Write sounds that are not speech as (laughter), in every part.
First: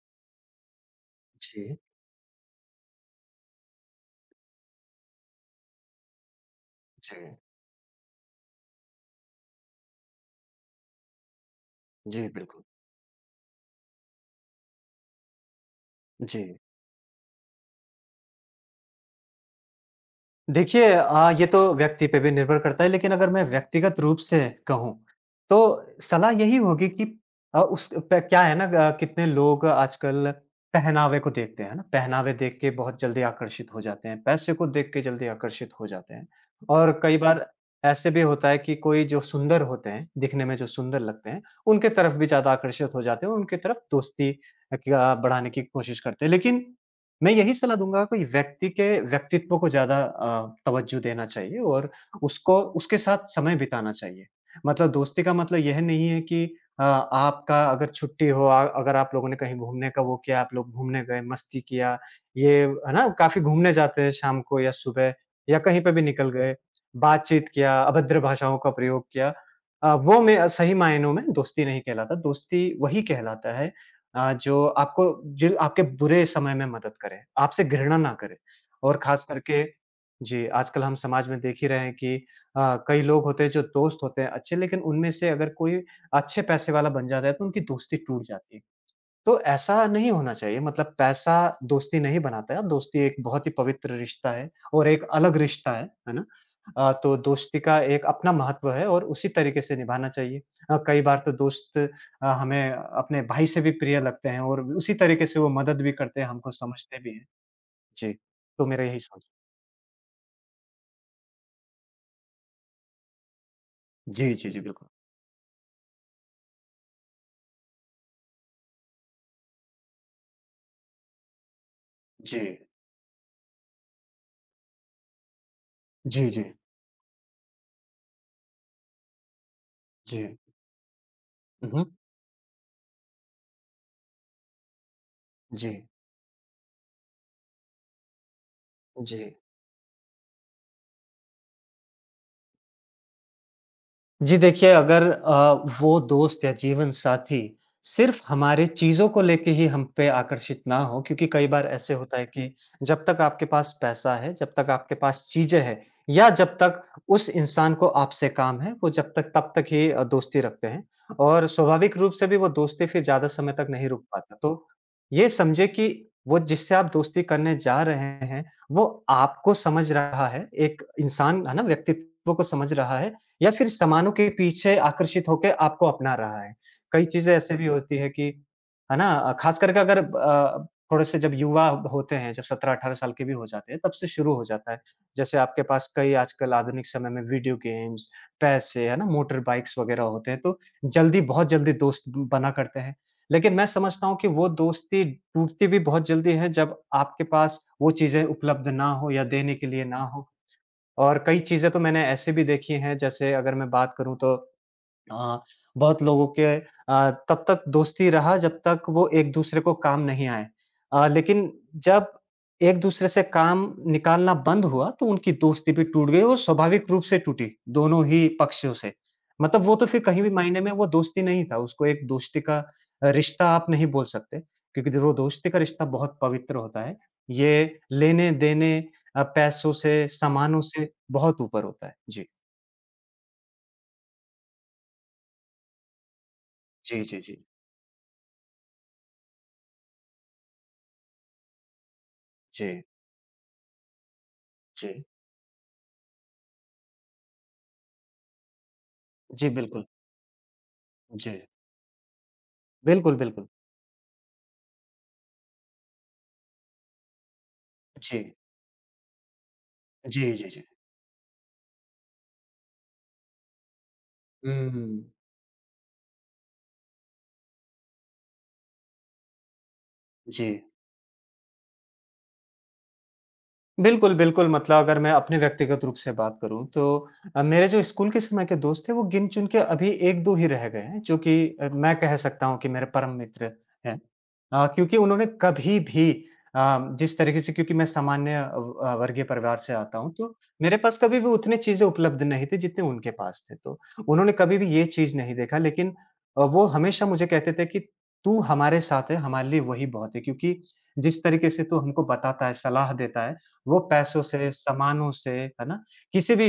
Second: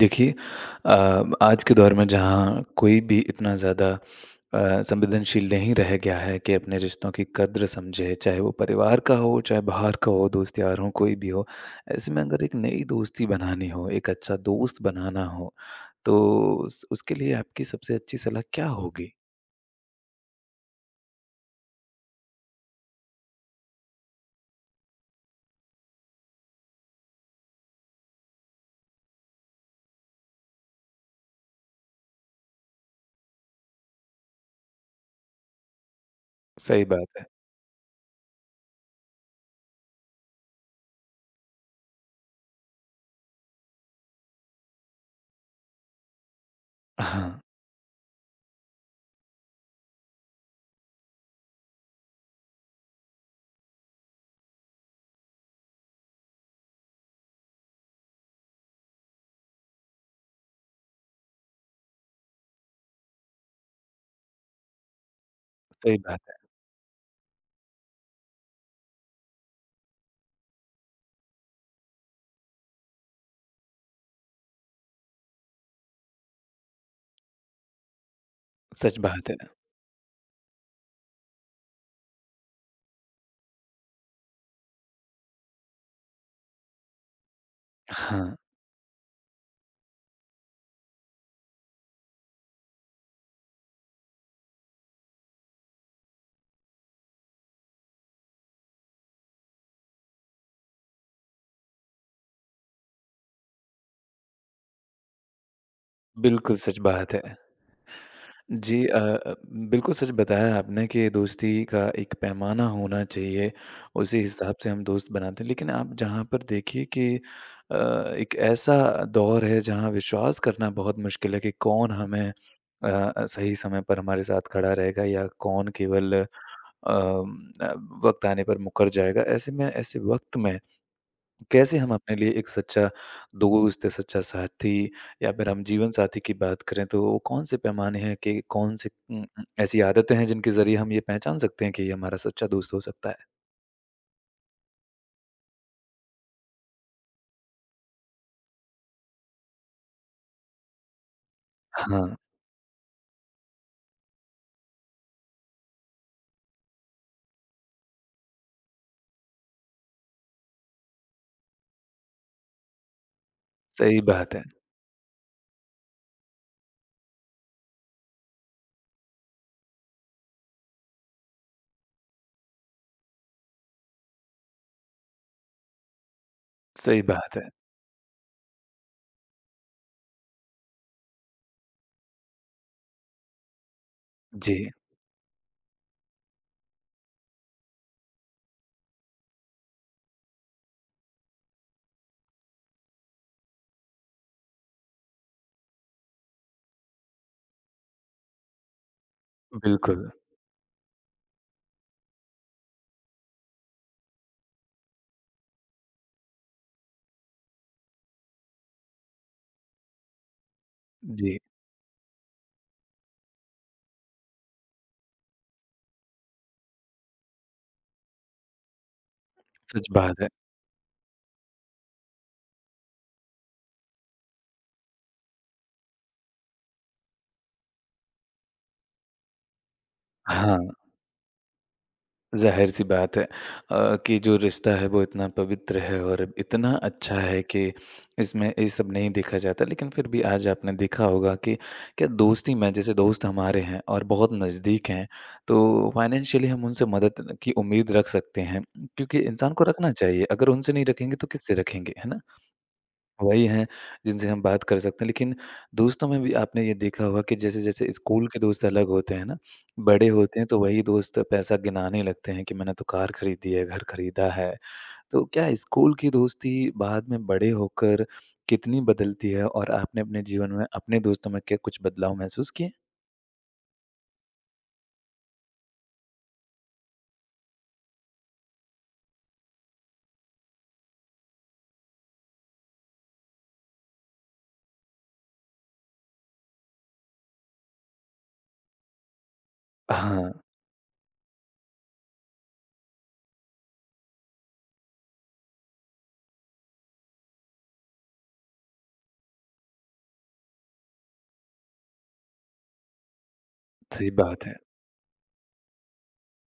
देखिए आज के जी, दौर में जहाँ कोई भी इतना ज़्यादा संवेदनशील नहीं रह गया है कि अपने रिश्तों जी। की कद्र समझे, चाहे वो परिवार का हो चाहे बाहर का हो, दोस्त यार हो, कोई भी हो। ऐसे में जी, अगर एक बिल्कुल। नई दोस्ती बनानी हो, एक अच्छा दोस्त बनाना हो, तो जी। उसके लिए आपकी सबसे अच्छी सलाह क्या होगी? देखिए ये तो व्यक्ति पे भी निर्भर करता है लेकिन अगर मैं व्यक्तिगत रूप से कहूँ, तो सलाह यही होगी कि अ, उस प क्या है ना कितने लोग आजकल पहनावे को देखते हैं, है ना? पहनावे देख के बहुत जल्दी आकर्षित हो जाते हैं, पैसे को देख के जल्दी आकर्षित हो जाते हैं। सही और कई बात है। बार ऐसे भी होता है कि कोई जो सुंदर होते हैं, दिखने में जो सुंदर लगते हैं, उनके तरफ भी ज़्यादा आकर्षित हो जाते हैं, उनकी तरफ दोस्ती क्या बढ़ाने की कोशिश करते हैं। लेकिन मैं हाँ, यही सलाह दूँगा कोई व्यक्ति के व्यक्तित्व को ज़्यादा तवज्जो देना चाहिए और उसको उसके साथ समय बिताना चाहिए। मतलब दोस्ती का मतलब यह नहीं है कि आपका अगर छुट्टी हो अगर आप लोगों ने कहीं घूमने का वो किया, आप लोग घूमने गए, मस्ती किया, ये है ना? काफ़ी घूमने जाते हैं शाम को या सुबह या कहीं पे सही भी बात निकल है। गए, बातचीत किया, अभद्र भाषाओं का प्रयोग किया। वो मैं सही मायनों में दोस्ती नहीं कहलाता, दोस्ती वही कहलाता है अ, जो आपको जो आपके बुरे समय में मदद करे, आपसे घृणा ना करे और सच ख़ास बात है। करके जी, आजकल हम समाज में देख ही रहे हैं कि कई लोग होते हैं जो दोस्त होते हैं अच्छे लेकिन उनमें से अगर कोई अच्छे पैसे वाला बन जाता है तो उनकी दोस्ती टूट हाँ, जाती है। तो ऐसा नहीं होना चाहिए मतलब पैसा दोस्ती नहीं बनाता है, दोस्ती एक बहुत ही पवित्र रिश्ता है और एक अलग रिश्ता है ना? तो दोस्ती का एक अपना महत्व है और उसी तरीके से निभाना चाहिए। कई बार तो दोस्त हमें अपने भाई से भी प्रिय लगते हैं और उसी तरीके से वो मदद भी करते हैं, हमको बिल्कुल सच समझते भी बात है। हैं। जी, तो मेरा जी अ यही सोच अ, बिल्कुल सच बताया आपने कि दोस्ती का एक पैमाना होना चाहिए, उसी जी, जी, हिसाब जी, से हम बिल्कुल। दोस्त बनाते हैं। लेकिन आप जहाँ पर देखिए कि अ, एक ऐसा दौर है जहाँ विश्वास करना बहुत मुश्किल है कि कौन हमें जी। अ सही समय पर हमारे साथ खड़ा रहेगा या कौन केवल जी, जी। अम, अ, वक़्त आने पर मुकर जाएगा। ऐसे में, ऐसे जी। वक़्त में हुँ, कैसे हुँ। हम अपने लिए एक सच्चा दोस्त या सच्चा साथी या फिर हम जी, जीवन साथी की बात करें, तो वो कौन-से पैमाने हैं, कि कौन से जी। ऐसी आदतें हैं जिनके ज़रिए हम ये पहचान सकते हैं कि ये हमारा सच्चा दोस्त हो सकता है? जी, देखिए अगर वो दोस्त या जीवन साथी सिर्फ हमारे चीज़ों को लेके ही हम पे आकर्षित ना हो क्योंकि कई बार ऐसे हाँ, होता है कि जब तक आपके पास पैसा है, जब तक आपके पास चीज़ें हैं या जब तक उस इंसान को आपसे काम है, वो जब तक तब तक ही दोस्ती रखते हैं और स्वाभाविक रूप से भी वो दोस्ती फिर ज़्यादा समय तक नहीं सही रुक बात पाता। है, तो ये समझे कि वो जिससे आप दोस्ती करने जा रहे हैं, वो आपको समझ रहा है, एक इंसान है ना व्यक्तित्व को समझ रहा है या फिर सामानों के पीछे आकर्षित होके आपको अपना रहा है। सही कई चीज़ें बात है। ऐसी भी होती है कि है ना? ख़ास करके अगर थोड़े से जब युवा होते हैं, जब 17-18 साल के भी हो जाते हैं, तब से शुरू हो जी, जाता है। जैसे आपके पास कई आजकल आधुनिक समय में वीडियो गेम्स, पैसे, है ना? मोटर बाइक्स वग़ैरह होते हैं, तो जल्दी बहुत जल्दी दोस्त ब बना करते हैं। लेकिन मैं समझता हूँ कि वो दोस्ती टूटती भी बहुत जल्दी है, जब आपके पास वो चीज़ें उपलब्ध ना हो या देने के लिए ना बिल्कुल। हो। और कई चीज़ें तो मैंने ऐसी भी देखी हैं जैसे अगर मैं बात करूँ तो हाँ, बहुत लोगों के तब तक दोस्ती रहा जब तक वो एक-दूसरे को काम नहीं आए। जी, लेकिन जब एक-दूसरे से काम निकालना बंद हुआ तो उनकी दोस्ती भी टूट गई और स्वाभाविक रूप से टूटी, दोनों ही पक्षों से। मतलब वो तो सच फिर बात कहीं है। भी मायने में वो दोस्ती नहीं था, उसको एक दोस्ती का रिश्ता आप नहीं बोल सकते क्योंकि देखो दोस्ती का रिश्ता बहुत पवित्र होता है। ये लेने-देने पैसों से, हाँ। सामानों से बहुत ऊपर होता है। जी। ज़ाहिर-सी बात है कि जो रिश्ता है वो इतना पवित्र है और इतना जी, अच्छा जी, जी। है कि इसमें ये सब नहीं देखा जाता। लेकिन फिर भी आज आपने देखा होगा कि क्या दोस्ती में, जी, जैसे दोस्त हमारे हैं और बहुत नज़दीक जी। हैं, तो फाइनेंशियली हम उनसे मदद की उम्मीद रख सकते हैं, क्योंकि जी, इंसान को बिल्कुल। रखना चाहिए। अगर उनसे नहीं रखेंगे तो जी। किससे रखेंगे, है ना? बिल्कुल, वही बिल्कुल। हैं जिनसे हम बात कर सकते हैं। लेकिन दोस्तों में भी आपने ये देखा होगा कि जैसे-जैसे स्कूल जी। के दोस्त अलग होते हैं ना, बड़े जी, होते हैं, जी, तो जी। वही दोस्त पैसा गिनाने लगते हैं कि मैंने तो कार खरीदी है, घर खरीदा है। हुँ। तो क्या स्कूल की दोस्ती बाद में बड़े होकर कितनी बदलती है, और आपने अपने जी। जीवन में अपने दोस्तों में क्या कुछ बदलाव महसूस किए? बिल्कुल, बिल्कुल, मतलब अगर मैं अपने व्यक्तिगत रूप से बात करूँ तो मेरे जो स्कूल के समय के दोस्त थे वो गिन-चुन के अभी 1-2 ही रह गए हैं जो कि मैं कह सकता हूँ कि मेरे परम मित्र हैं। क्योंकि उन्होंने कभी भी जिस तरीके से क्योंकि मैं सामान्य वर्गीय परिवार से आता हूँ हाँ, तो मेरे पास कभी भी उतनी चीज़ें उपलब्ध नहीं थी जितने उनके पास थे। तो उन्होंने कभी भी ये चीज़ नहीं देखा लेकिन वो हमेशा मुझे कहते थे कि तू हमारे साथ है, हमारे लिए वही बहुत है क्योंकि जिस तरीके से तू हमको बताता है, सलाह देता है वो सही पैसों बात से, है। सामानों से, है ना? किसी भी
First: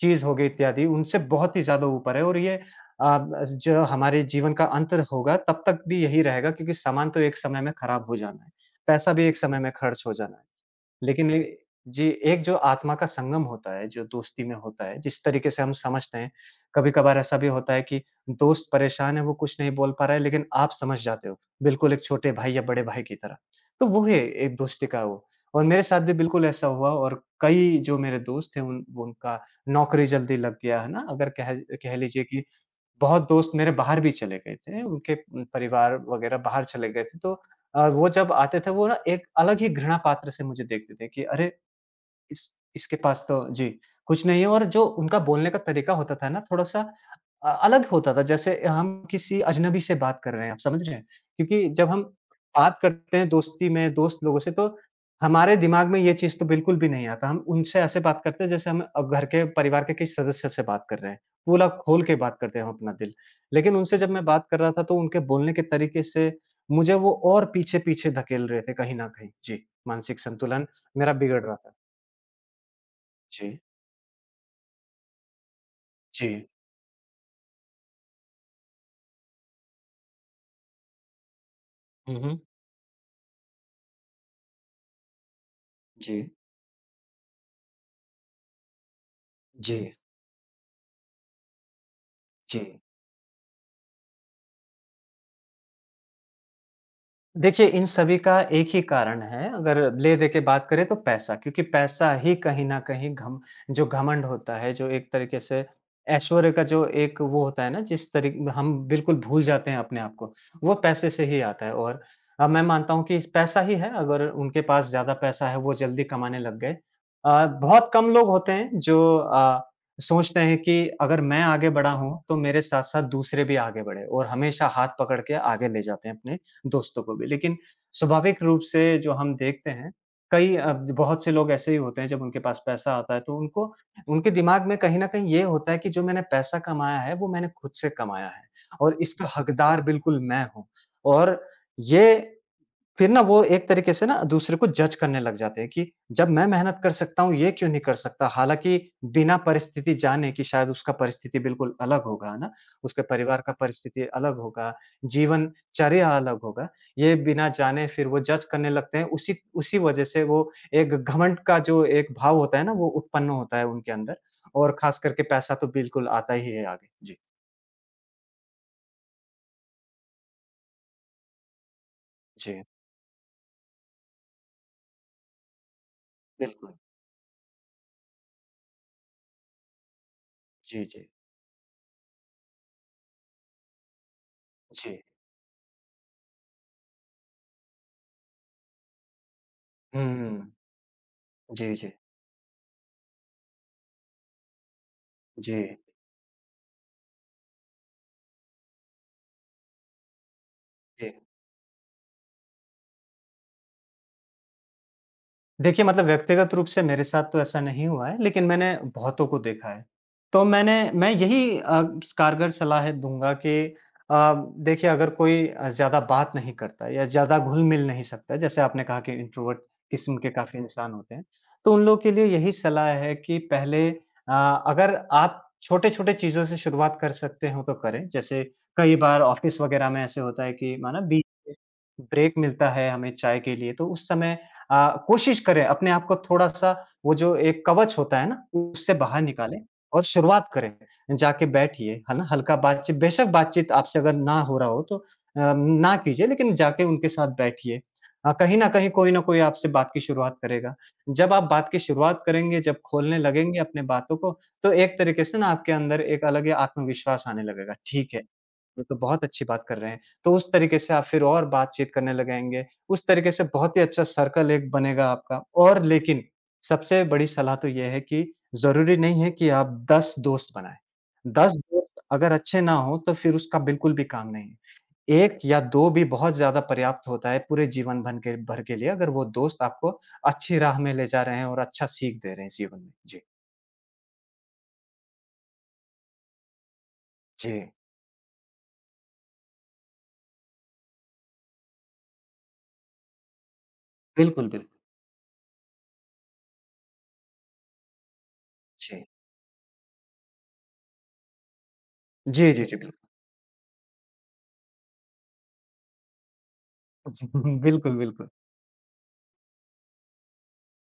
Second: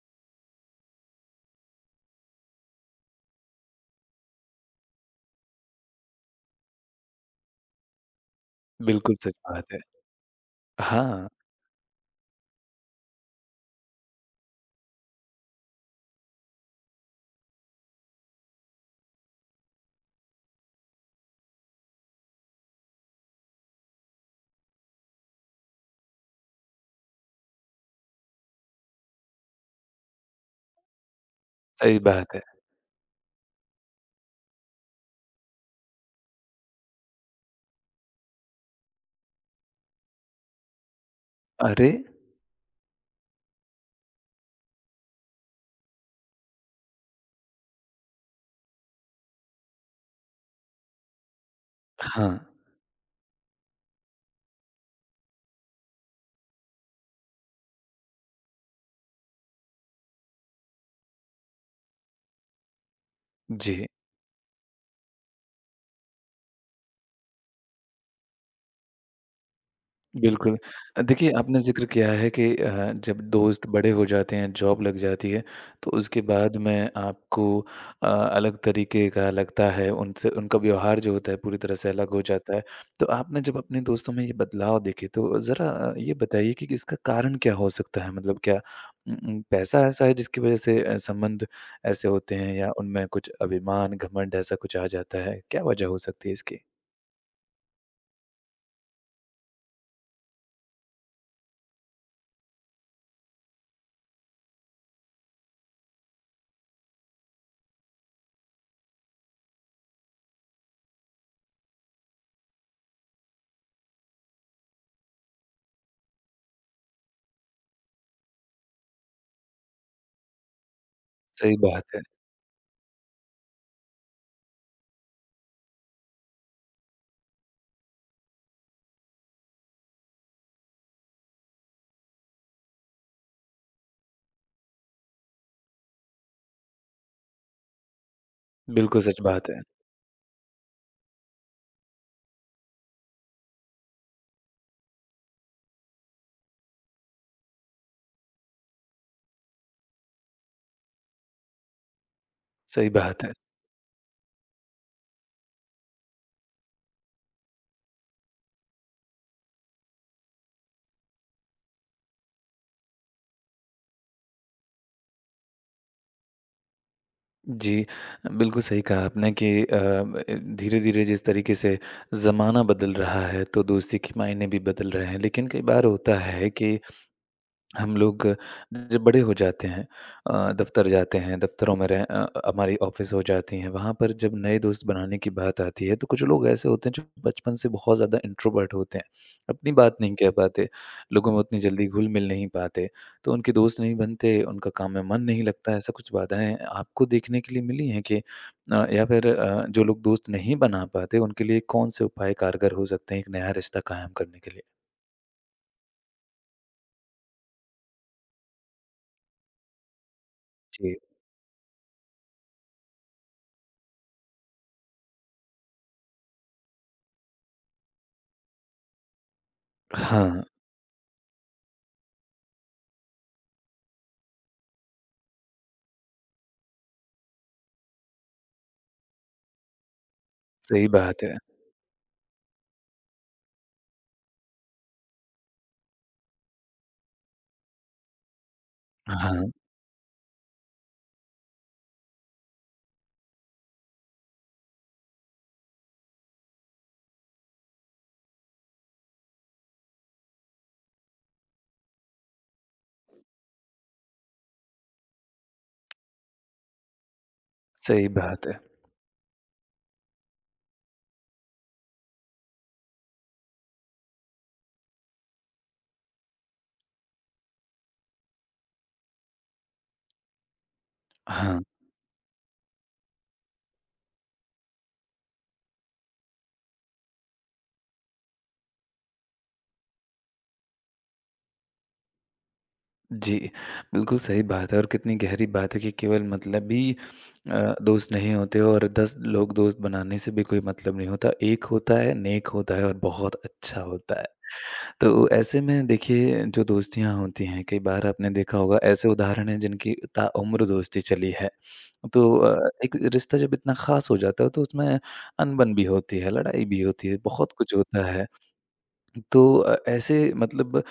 चीज़ हो गई इत्यादि उनसे बहुत ही ज़्यादा ऊपर है और ये अ, ब जो हमारे जीवन का अंत होगा तब तक भी यही रहेगा क्योंकि सामान तो एक समय में खराब हो जाना है। पैसा बिल्कुल भी सच एक समय में बात है। खर्च हो जाना है। हाँ, लेकिन ये जी, एक जो आत्मा का संगम होता है, जो दोस्ती में होता है, जिस तरीके से हम समझते हैं, कभी-कभार ऐसा भी होता है कि दोस्त परेशान है, वो कुछ नहीं बोल पा रहा है, लेकिन आप समझ जाते हो, बिल्कुल एक छोटे भाई या बड़े भाई की तरह। तो वो है एक दोस्ती का वो और मेरे साथ भी बिल्कुल ऐसा हुआ और कई जो मेरे दोस्त हैं, उन उनका नौकरी जल्दी लग गया, है ना? अगर कह कह सही लीजिए बात है। कि बहुत दोस्त मेरे बाहर भी चले गए थे, उनके परिवार वगैरह बाहर चले गए थे, तो वो जब आते थे वो ना एक अलग ही घृणा पात्र से मुझे देखते थे कि अरे! अरे! इस इसके पास तो जी, कुछ नहीं है और जो उनका बोलने का तरीका होता था ना थोड़ा-सा अलग होता था जैसे हम किसी अजनबी से बात कर रहे हैं, आप समझ रहे हैं? क्योंकि जब हम हाँ, बात करते हैं दोस्ती में दोस्त लोगों से तो हमारे दिमाग में ये चीज़ तो बिल्कुल भी नहीं आता। हम उनसे ऐसे बात करते हैं जैसे हम घर के परिवार के किसी सदस्य से बात कर रहे हैं। पूरा खोल के बात करते हैं हम अपना दिल। लेकिन जी। उनसे जब मैं बात कर रहा था तो उनके बोलने के तरीके से मुझे वो और पीछे-पीछे धकेल रहे थे कहीं न कहीं। जी, मानसिक बिल्कुल। संतुलन मेरा देखिए, बिगड़ रहा आपने था। ज़िक्र किया है कि जब जी, दोस्त बड़े हो जाते हैं, जॉब लग जाती है, तो उसके जी। बाद में आपको अलग तरीके का लगता है, उनसे उनका व्यवहार जो होता है पूरी तरह से अलग हुँ, हो हुँ। जाता है। तो आपने जब अपने दोस्तों में ये बदलाव देखे, तो ज़रा ये जी, बताइए कि इसका कारण क्या हो सकता है? मतलब क्या जी, पैसा ऐसा है जिसकी वज़ह से संबंध ऐसे होते हैं, जी। या उनमें कुछ अभिमान, घमंड ऐसा कुछ आ जाता है? क्या वज़ह हो सकती है इसकी? देखिए, इन सभी का एक ही कारण है, अगर ले-दे के बात करें तो पैसा, क्योंकि पैसा ही कहीं न कहीं घम जो घमंड होता है, जो एक तरीके से ऐश्वर्य का जो एक वो होता है ना, जिस तरी हम बिल्कुल भूल जाते हैं अपने आप को, वो पैसे से ही आता है और मैं मानता हूँ कि पैसा ही है, अगर उनके पास ज़्यादा पैसा है, वो जल्दी कमाने लग गए। बहुत कम लोग होते हैं जो सोचते हैं कि अगर मैं सही आगे बात बढ़ा है। हूँ, तो मेरे साथ-साथ दूसरे भी आगे बढ़े और हमेशा हाथ पकड़ के आगे ले जाते हैं अपने दोस्तों को भी। लेकिन स्वाभाविक रूप से जो हम देखते हैं, कई बहुत से लोग ऐसे ही होते हैं जब उनके पास पैसा आता है तो उनको उनके दिमाग में कहीं न कहीं ये होता है कि जो मैंने पैसा कमाया है वो मैंने खुद से कमाया है और बिल्कुल सच इसका बात है। हकदार बिल्कुल मैं हूँ। और ये फिर ना वो एक तरीके से ना दूसरे को जज करने लग जाते हैं कि जब मैं मेहनत कर सकता हूँ ये क्यों नहीं कर सकता? हालाँकि बिना परिस्थिति जाने कि शायद उसका परिस्थिति बिल्कुल अलग होगा, है ना? सही उसके बात है। परिवार का परिस्थिति अलग होगा, जीवनचर्या अलग होगा। ये बिना जाने फिर वो जज करने लगते हैं। उसी उसी वजह से वो एक घमंड का जो एक भाव होता है ना वो उत्पन्न होता है उनके अंदर और ख़ास करके पैसा तो बिल्कुल आता ही है आगे। जी, जी, बिल्कुल सही कहा आपने कि धीरे-धीरे जिस तरीके से जी, ज़माना बदल रहा है, तो दोस्ती के मायने भी बदल रहे हैं। लेकिन कई बार होता है बिल्कुल। कि हम लोग जब बड़े हो जाते हैं, जी, दफ्तर जी, जाते हैं, दफ्तरों में हमारी ऑफ़िस हो जाती हैं, वहाँ पर जब नए दोस्त जी। बनाने की बात आती है, तो कुछ लोग ऐसे होते हैं जो बचपन से बहुत ज़्यादा इंट्रोवर्ट होते हैं, अपनी बात हुँ, नहीं कह हुँ। पाते, लोगों में उतनी जी, जल्दी जी, घुल मिल नहीं पाते, तो उनके दोस्त नहीं बनते, उनका काम में मन नहीं जी। लगता। ऐसा कुछ बाधाएं आपको देखने के लिए मिली हैं कि या फिर जो लोग दोस्त नहीं बना जी। पाते, उनके लिए कौन से उपाय कारगर हो सकते हैं एक नया रिश्ता कायम करने के लिए? देखिए, मतलब व्यक्तिगत रूप से मेरे साथ तो ऐसा नहीं हुआ है, लेकिन मैंने बहुतों को देखा है। तो मैंने जी। मैं यही कारगर सलाह दूँगा कि अ, देखिए अगर कोई ज़्यादा बात नहीं करता है या ज़्यादा घुल-मिल नहीं सकता है, जैसे आपने कहा कि इंट्रोवर्ट किस्म के हाँ, काफ़ी इंसान होते हैं, तो उन लोगों के लिए यही सलाह है कि पहले अगर आप छोटे-छोटे चीज़ों से शुरुआत कर सकते हो तो करें। जैसे कई बार ऑफ़िस वग़ैरह में ऐसे होता है कि सही माना बीच बात है। में ब्रेक मिलता है हमें चाय के लिए, तो उस समय कोशिश करें अपने आप को थोड़ा-सा वो जो एक कवच होता है ना, उससे बाहर हाँ। निकालें और शुरुआत करें। जाके बैठिए, है ना? हल्का बातचीत, बेशक बातचीत आपसे अगर ना हो रहा हो तो ना कीजिए, लेकिन जाके उनके साथ बैठिए। कहीं न कहीं कोई न कोई आपसे बात की शुरुआत करेगा। जब आप बात की शुरुआत करेंगे, जब खोलने लगेंगे अपने बातों को, तो एक तरीके से ना आपके अंदर एक अलग ही आत्मविश्वास आने लगेगा। सही ठीक है, बात है। ये तो बहुत अच्छी बात कर रहे हैं। तो उस तरीके से आप फिर और बातचीत करने लगेंगे। उस तरीके से बहुत ही अच्छा सर्कल एक बनेगा आपका। और लेकिन सबसे बड़ी सलाह तो ये है कि ज़रूरी नहीं है कि आप 10 दोस्त बनाएँ। 10 हाँ, दोस्त अगर अच्छे ना हों तो फिर उसका बिल्कुल भी काम नहीं है। 1 या 2 भी बहुत ज़्यादा पर्याप्त होता है पूरे जीवन भन के भर के लिए, अगर वो दोस्त आपको अच्छी राह में ले जा रहे हैं और अच्छा सीख दे रहे हैं जीवन में। जी। जी, बिल्कुल सही बात है। और कितनी गहरी बात है कि केवल मतलब ही जी। दोस्त नहीं होते, और 10 लोग दोस्त बनाने से भी कोई मतलब नहीं होता। एक होता है, नेक होता है, और बहुत अच्छा होता है। बिल्कुल, बिल्कुल। तो ऐसे में देखिए, जो दोस्तियाँ होती हैं, कई बार आपने देखा होगा जी। ऐसे उदाहरण हैं जिनकी ताउम्र दोस्ती चली है। तो जी, जी, जी, एक रिश्ता जब इतना ख़ास हो जाता है, तो उसमें अनबन भी होती है, लड़ाई भी होती है, बिल्कुल। बहुत (laughs) कुछ बिल्कुल, होता है। बिल्कुल। तो ऐसे मतलब,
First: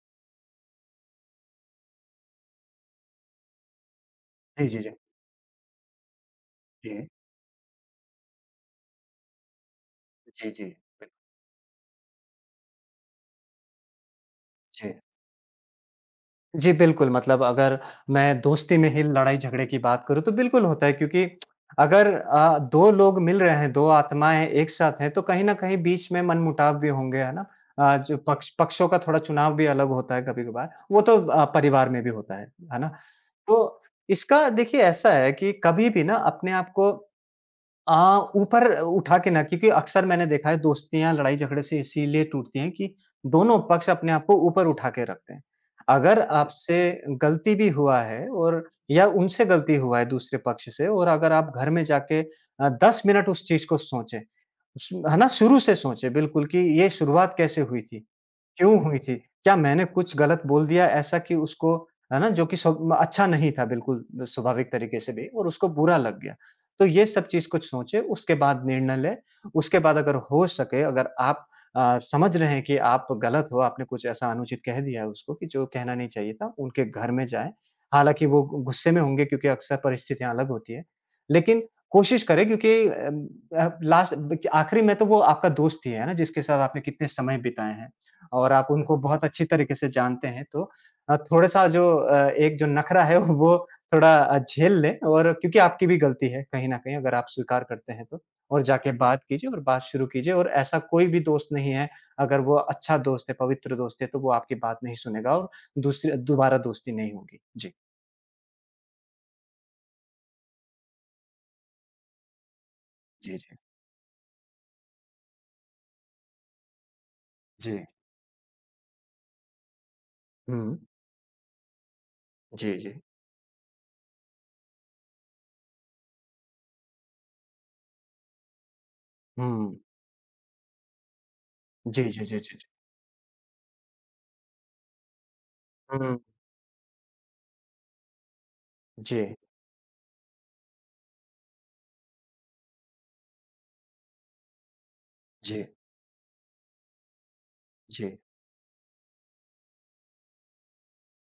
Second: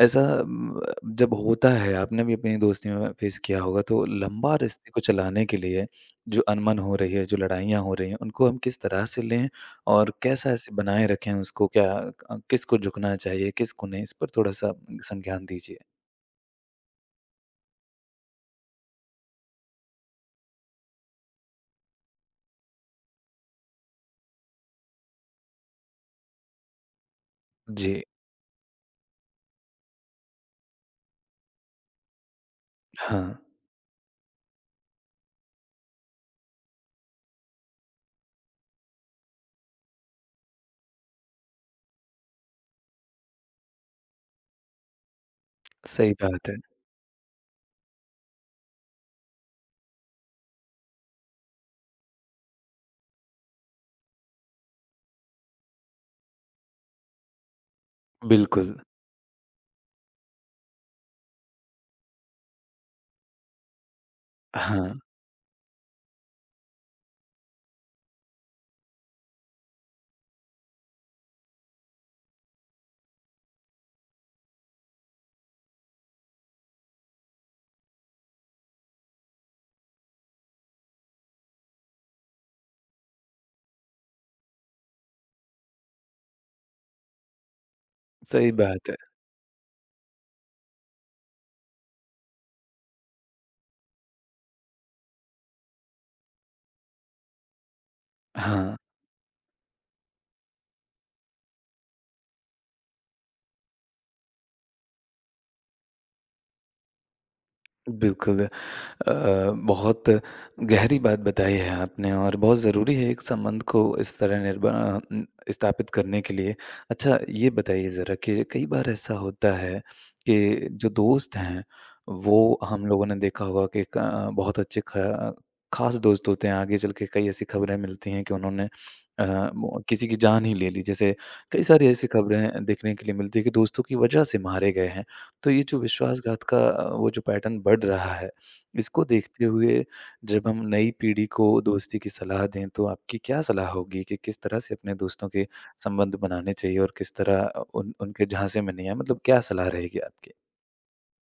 ऐसा म, जब होता है, आपने भी अपनी दोस्ती में फेस किया होगा, तो लंबा जी, जी, जी। रिश्ते को चलाने के लिए जो अनबन हो जी। रही है, जो लड़ाइयाँ हो रही हैं, उनको हम किस तरह से लें और जी, कैसा जी। ऐसे बनाए बिल रखें उसको, क्या किसको झुकना चाहिए किसको नहीं, इस पर थोड़ा सा जी। संज्ञान दीजिए। जी, बिल्कुल। मतलब अगर मैं दोस्ती में ही लड़ाई-झगड़े की बात करूँ तो बिल्कुल होता है, क्योंकि अगर 2 लोग मिल रहे हैं, 2 आत्माएँ एक साथ हैं, तो कहीं न कहीं बीच में मनमुटाव भी होंगे, है ना? जी, जो पक्षों का थोड़ा चुनाव भी अलग होता है कभी-कभार, वो तो परिवार में भी होता है ना? हाँ, तो इसका देखिए ऐसा है कि कभी भी ना अपने आप को ऊपर उठा के ना, क्योंकि अक्सर मैंने देखा है दोस्तियाँ लड़ाई-झगड़े से इसीलिए टूटती हैं कि दोनों पक्ष अपने आप को ऊपर उठा के रखते हैं। सही अगर बात है, आपसे गलती भी हुआ है और या उनसे गलती हुआ है दूसरे पक्ष से, और अगर आप घर में जाके 10 मिनट उस चीज़ को सोचें, श है ना? शुरू से सोचें बिल्कुल कि ये शुरुआत कैसे हुई थी? बिल्कुल, क्यों हुई थी? क्या मैंने कुछ गलत बोल दिया ऐसा कि उसको, है ना? जो कि सब अच्छा नहीं था बिल्कुल स्वाभाविक तरीके हाँ, से भी, और उसको बुरा लग गया। तो ये सब चीज़ कुछ सोचें, उसके बाद निर्णय लें। उसके बाद अगर हो सके, अगर आप समझ रहे हैं कि आप गलत हो, आपने कुछ ऐसा अनुचित कह दिया है उसको कि जो कहना नहीं चाहिए था, उनके घर में जाएँ। हालाँकि वो गु गुस्से में होंगे, क्योंकि अक्सर परिस्थितियाँ अलग होती हैं। लेकिन कोशिश करें, क्योंकि लास्ट आखिरी में तो वो आपका दोस्त ही है ना, जिसके साथ आपने कितने समय बिताए हैं। और सही आप बात उनको है, बहुत अच्छी तरीके से जानते हैं, तो थोड़ा-सा जो एक जो नखरा है वो थोड़ा झेल लें। और क्योंकि आपकी भी गलती है कहीं न कहीं, अगर आप स्वीकार करते हैं तो। और हाँ, जाके बात कीजिए और बात शुरू कीजिए, और ऐसा कोई भी दोस्त नहीं है, अगर वो अच्छा दोस्त है, पवित्र दोस्त है, तो वो आपकी बात नहीं सुनेगा और दूसरी दोबारा दोस्ती नहीं होगी। जी, बिल्कुल। अ, बहुत गहरी बात बताई है आपने, और बहुत ज़रूरी है एक जी, जी। संबंध को इस तरह निर्भर स्थापित करने के लिए। अच्छा, ये जी। बताइए ज़रा कि कई बार ऐसा होता है कि हुँ। जो दोस्त हैं, वो जी, हम जी। लोगों ने देखा होगा कि बहुत अच्छे खास दोस्त होते हैं। आगे चल के कई ऐसी खबरें मिलती हैं कि उन्होंने अ, हुँ। वो किसी की जान ही ले ली। जैसे कई सारी जी, ऐसी जी, जी, जी, खबरें जी। देखने के लिए मिलती है कि दोस्तों की वजह से मारे गए हैं। तो ये जो हुँ। विश्वासघात का वो जो पैटर्न बढ़ रहा है, इसको जी, देखते हुए जब हम नई पीढ़ी को दोस्ती की सलाह दें, तो आपकी क्या सलाह होगी कि किस तरह से अपने दोस्तों के जी, संबंध बनाने चाहिए और किस तरह उन जी। उनके झांसे में नहीं आए, मतलब क्या सलाह रहेगी आपकी?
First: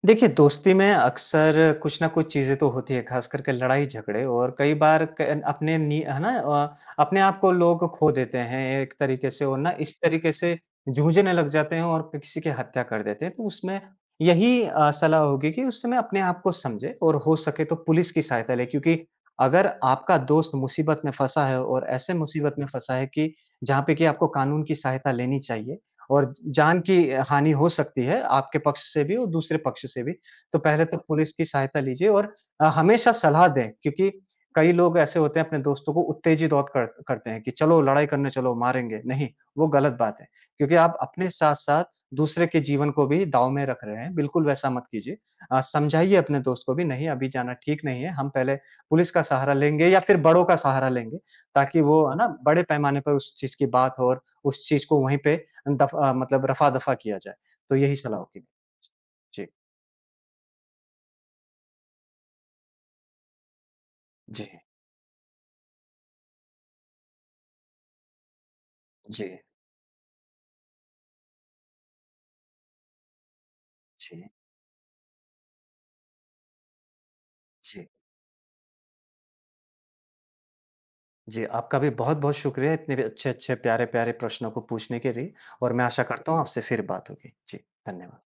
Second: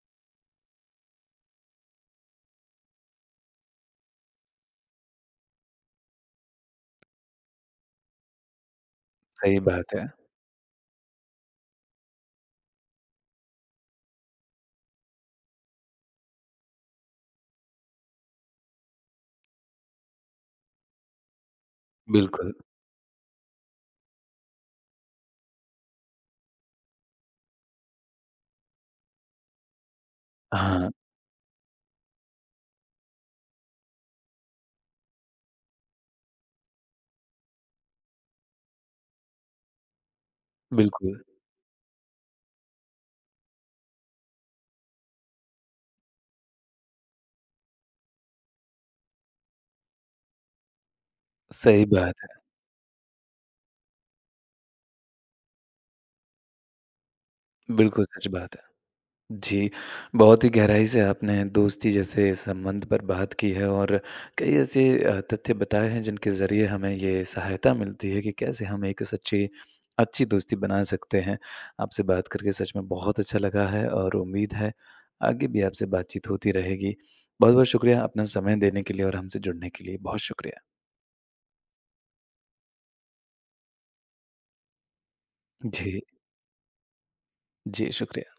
देखिए, दोस्ती में अक्सर कुछ ना कुछ चीज़ें तो होती है, ख़ास करके लड़ाई-झगड़े। और कई बार क अपने नि है ना? अपने आप को लोग खो देते हैं एक तरीके से और सही ना बात इस है। तरीके से जूझने लग जाते हैं और किसी की हत्या कर देते हैं। तो उसमें यही सलाह होगी कि उस समय अपने आप को समझें, और हो सके तो पुलिस की सहायता लें, क्योंकि अगर आपका दोस्त मुसीबत में फँसा है, और ऐसे बिल्कुल। मुसीबत में फँसा है कि जहाँ पे कि आपको कानून की सहायता लेनी चाहिए, और जान की हानि हो सकती है, आपके पक्ष से भी और दूसरे पक्ष से भी। तो पहले हाँ, तो पुलिस की सहायता लीजिए, और हमेशा सलाह दें। क्योंकि कई लोग ऐसे होते हैं अपने दोस्तों को उत्तेजित और कर करते हैं कि चलो लड़ाई करने चलो, मारेंगे। नहीं, वो गलत बात है, क्योंकि आप बिल्कुल। अपने साथ-साथ दूसरे के जीवन को भी दाँव में रख रहे हैं, बिल्कुल वैसा मत कीजिए। समझाइए अपने दोस्त को भी, नहीं अभी जाना ठीक नहीं है, हम पहले पुलिस का सहारा लेंगे या फिर बड़ों का सहारा लेंगे, ताकि सही वो है बात ना है। बड़े पैमाने पर उस चीज़ की बात हो और उस चीज़ को वहीं पे दफ़ मतलब रफ़ा-दफ़ा किया जाए। तो यही बिल्कुल सलाह सच होगी। बात है। जी, जी, बहुत ही गहराई से आपने दोस्ती जैसे संबंध पर बात की है, और जी, कई ऐसे तथ्य बताए हैं जिनके ज़रिए हमें ये सहायता मिलती है कि कैसे हम एक जी, सच्ची अच्छी दोस्ती बना सकते हैं। आपसे बात करके सच में बहुत अच्छा लगा है, और जी, उम्मीद है आगे भी आपसे बातचीत होती रहेगी। बहुत-बहुत जी, शुक्रिया अपना समय देने के लिए और हमसे जुड़ने के लिए। बहुत शुक्रिया। जी। आपका भी बहुत-बहुत शुक्रिया इतने भी अच्छे-अच्छे, प्यारे-प्यारे प्रश्नों को पूछने के लिए, और मैं जी, आशा करता हूँ आपसे फिर बात होगी। जी, जी धन्यवाद। शुक्रिया।